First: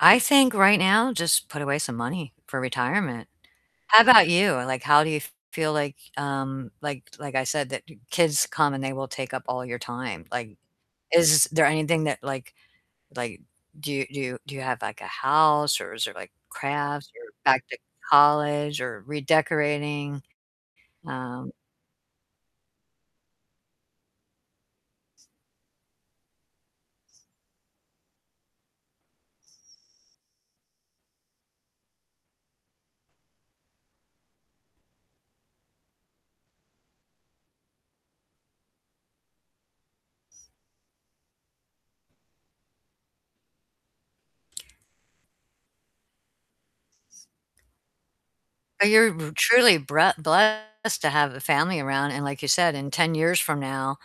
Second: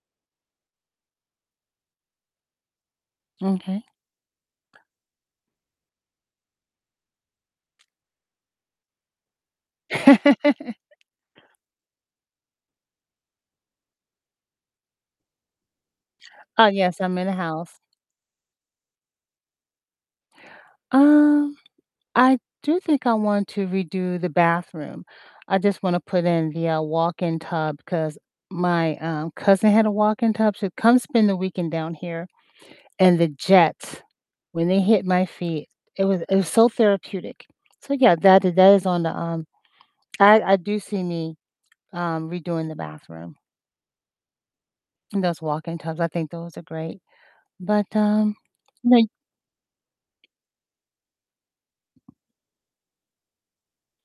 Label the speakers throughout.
Speaker 1: I think right now just put away some money for retirement.
Speaker 2: M'kay.
Speaker 1: How about you? Like, how do you feel like, um, like like I said, that kids come and they will take up all your time, like, is there anything that like like do do do you have like a house or is there like
Speaker 2: Uh, yes,
Speaker 1: crafts
Speaker 2: I'm in a
Speaker 1: or back to
Speaker 2: house.
Speaker 1: college or redecorating? Um
Speaker 2: Um, I do think I want to redo the bathroom, I just wanna put in the, uh, walk-in tub 'cause my, um, cousin had a walk-in tub, she would come spend the weekend down here, and the jets, when they hit my feet, it was it was so therapeutic, so yeah, that that is on the, um I I do see me, um, redoing the bathroom and those walk-in tubs, I think those are great, but, um, like
Speaker 1: You're b truly bre blessed to have a family around, and like you said, in 10 years from now,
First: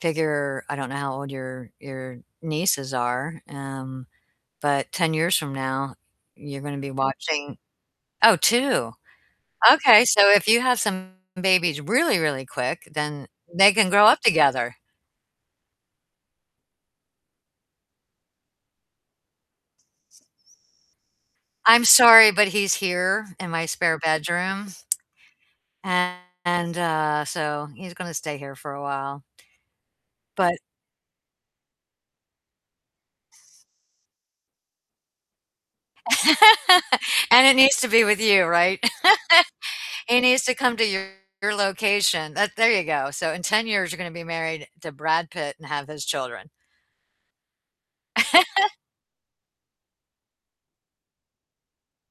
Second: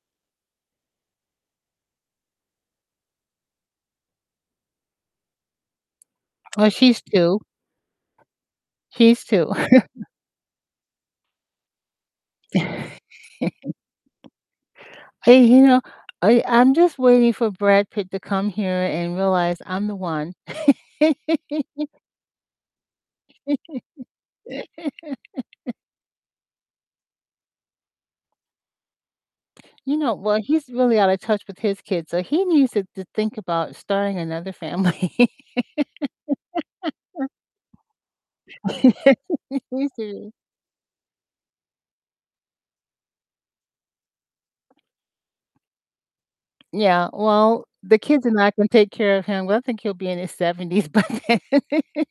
Speaker 1: figure I don't know how old your your nieces are, um, but 10 years from now you're
Speaker 2: Oh,
Speaker 1: gonna be
Speaker 2: she's 2.
Speaker 1: watching Oh, 2,
Speaker 2: He's 2.
Speaker 1: okay, so if you have some babies really, really quick, then they can grow up together.
Speaker 2: Hey, you know, I I'm just waiting for Brad Pitt to come here and realize I'm the one.
Speaker 1: I'm sorry, but he's here in my spare bedroom and, uh, so he's gonna stay here for a while.
Speaker 2: You know, well,
Speaker 1: But
Speaker 2: he's really out of touch with his kids, so he needs to to think about starting another family.
Speaker 1: And it needs to be with you, right?
Speaker 2: He's
Speaker 1: He
Speaker 2: really
Speaker 1: needs to come to your location. That there you go, so in 10 years you're gonna be married to Brad Pitt and have his children.
Speaker 2: Yeah, well, the kids and I can take care of him, well, I think he'll be in his 70s by then.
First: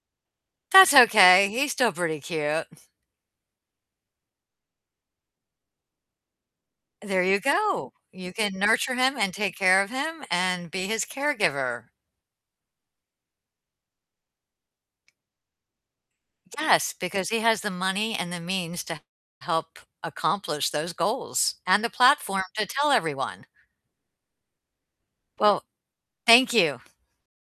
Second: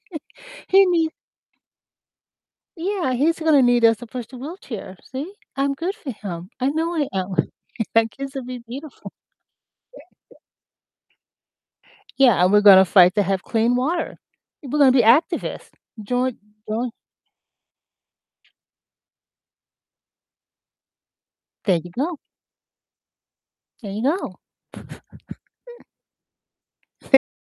Speaker 2: He
Speaker 1: That's
Speaker 2: need
Speaker 1: okay, he's still pretty cute.
Speaker 2: Yeah, he's gonna need us to push the wheelchair. See? I'm good for him, I know I
Speaker 1: There
Speaker 2: am,
Speaker 1: you go.
Speaker 2: our
Speaker 1: You
Speaker 2: kids will
Speaker 1: can
Speaker 2: be
Speaker 1: nurture
Speaker 2: beautiful.
Speaker 1: him and take care of him and be his caregiver.
Speaker 2: Yeah, and we're gonna fight to have clean water, we're gonna be activists, join join
Speaker 1: Yes, because he has the money and the means to help accomplish those goals,
Speaker 2: There
Speaker 1: and the
Speaker 2: you go.
Speaker 1: platform to tell everyone.
Speaker 2: There you go.
Speaker 1: Well, thank you.
Speaker 2: Tha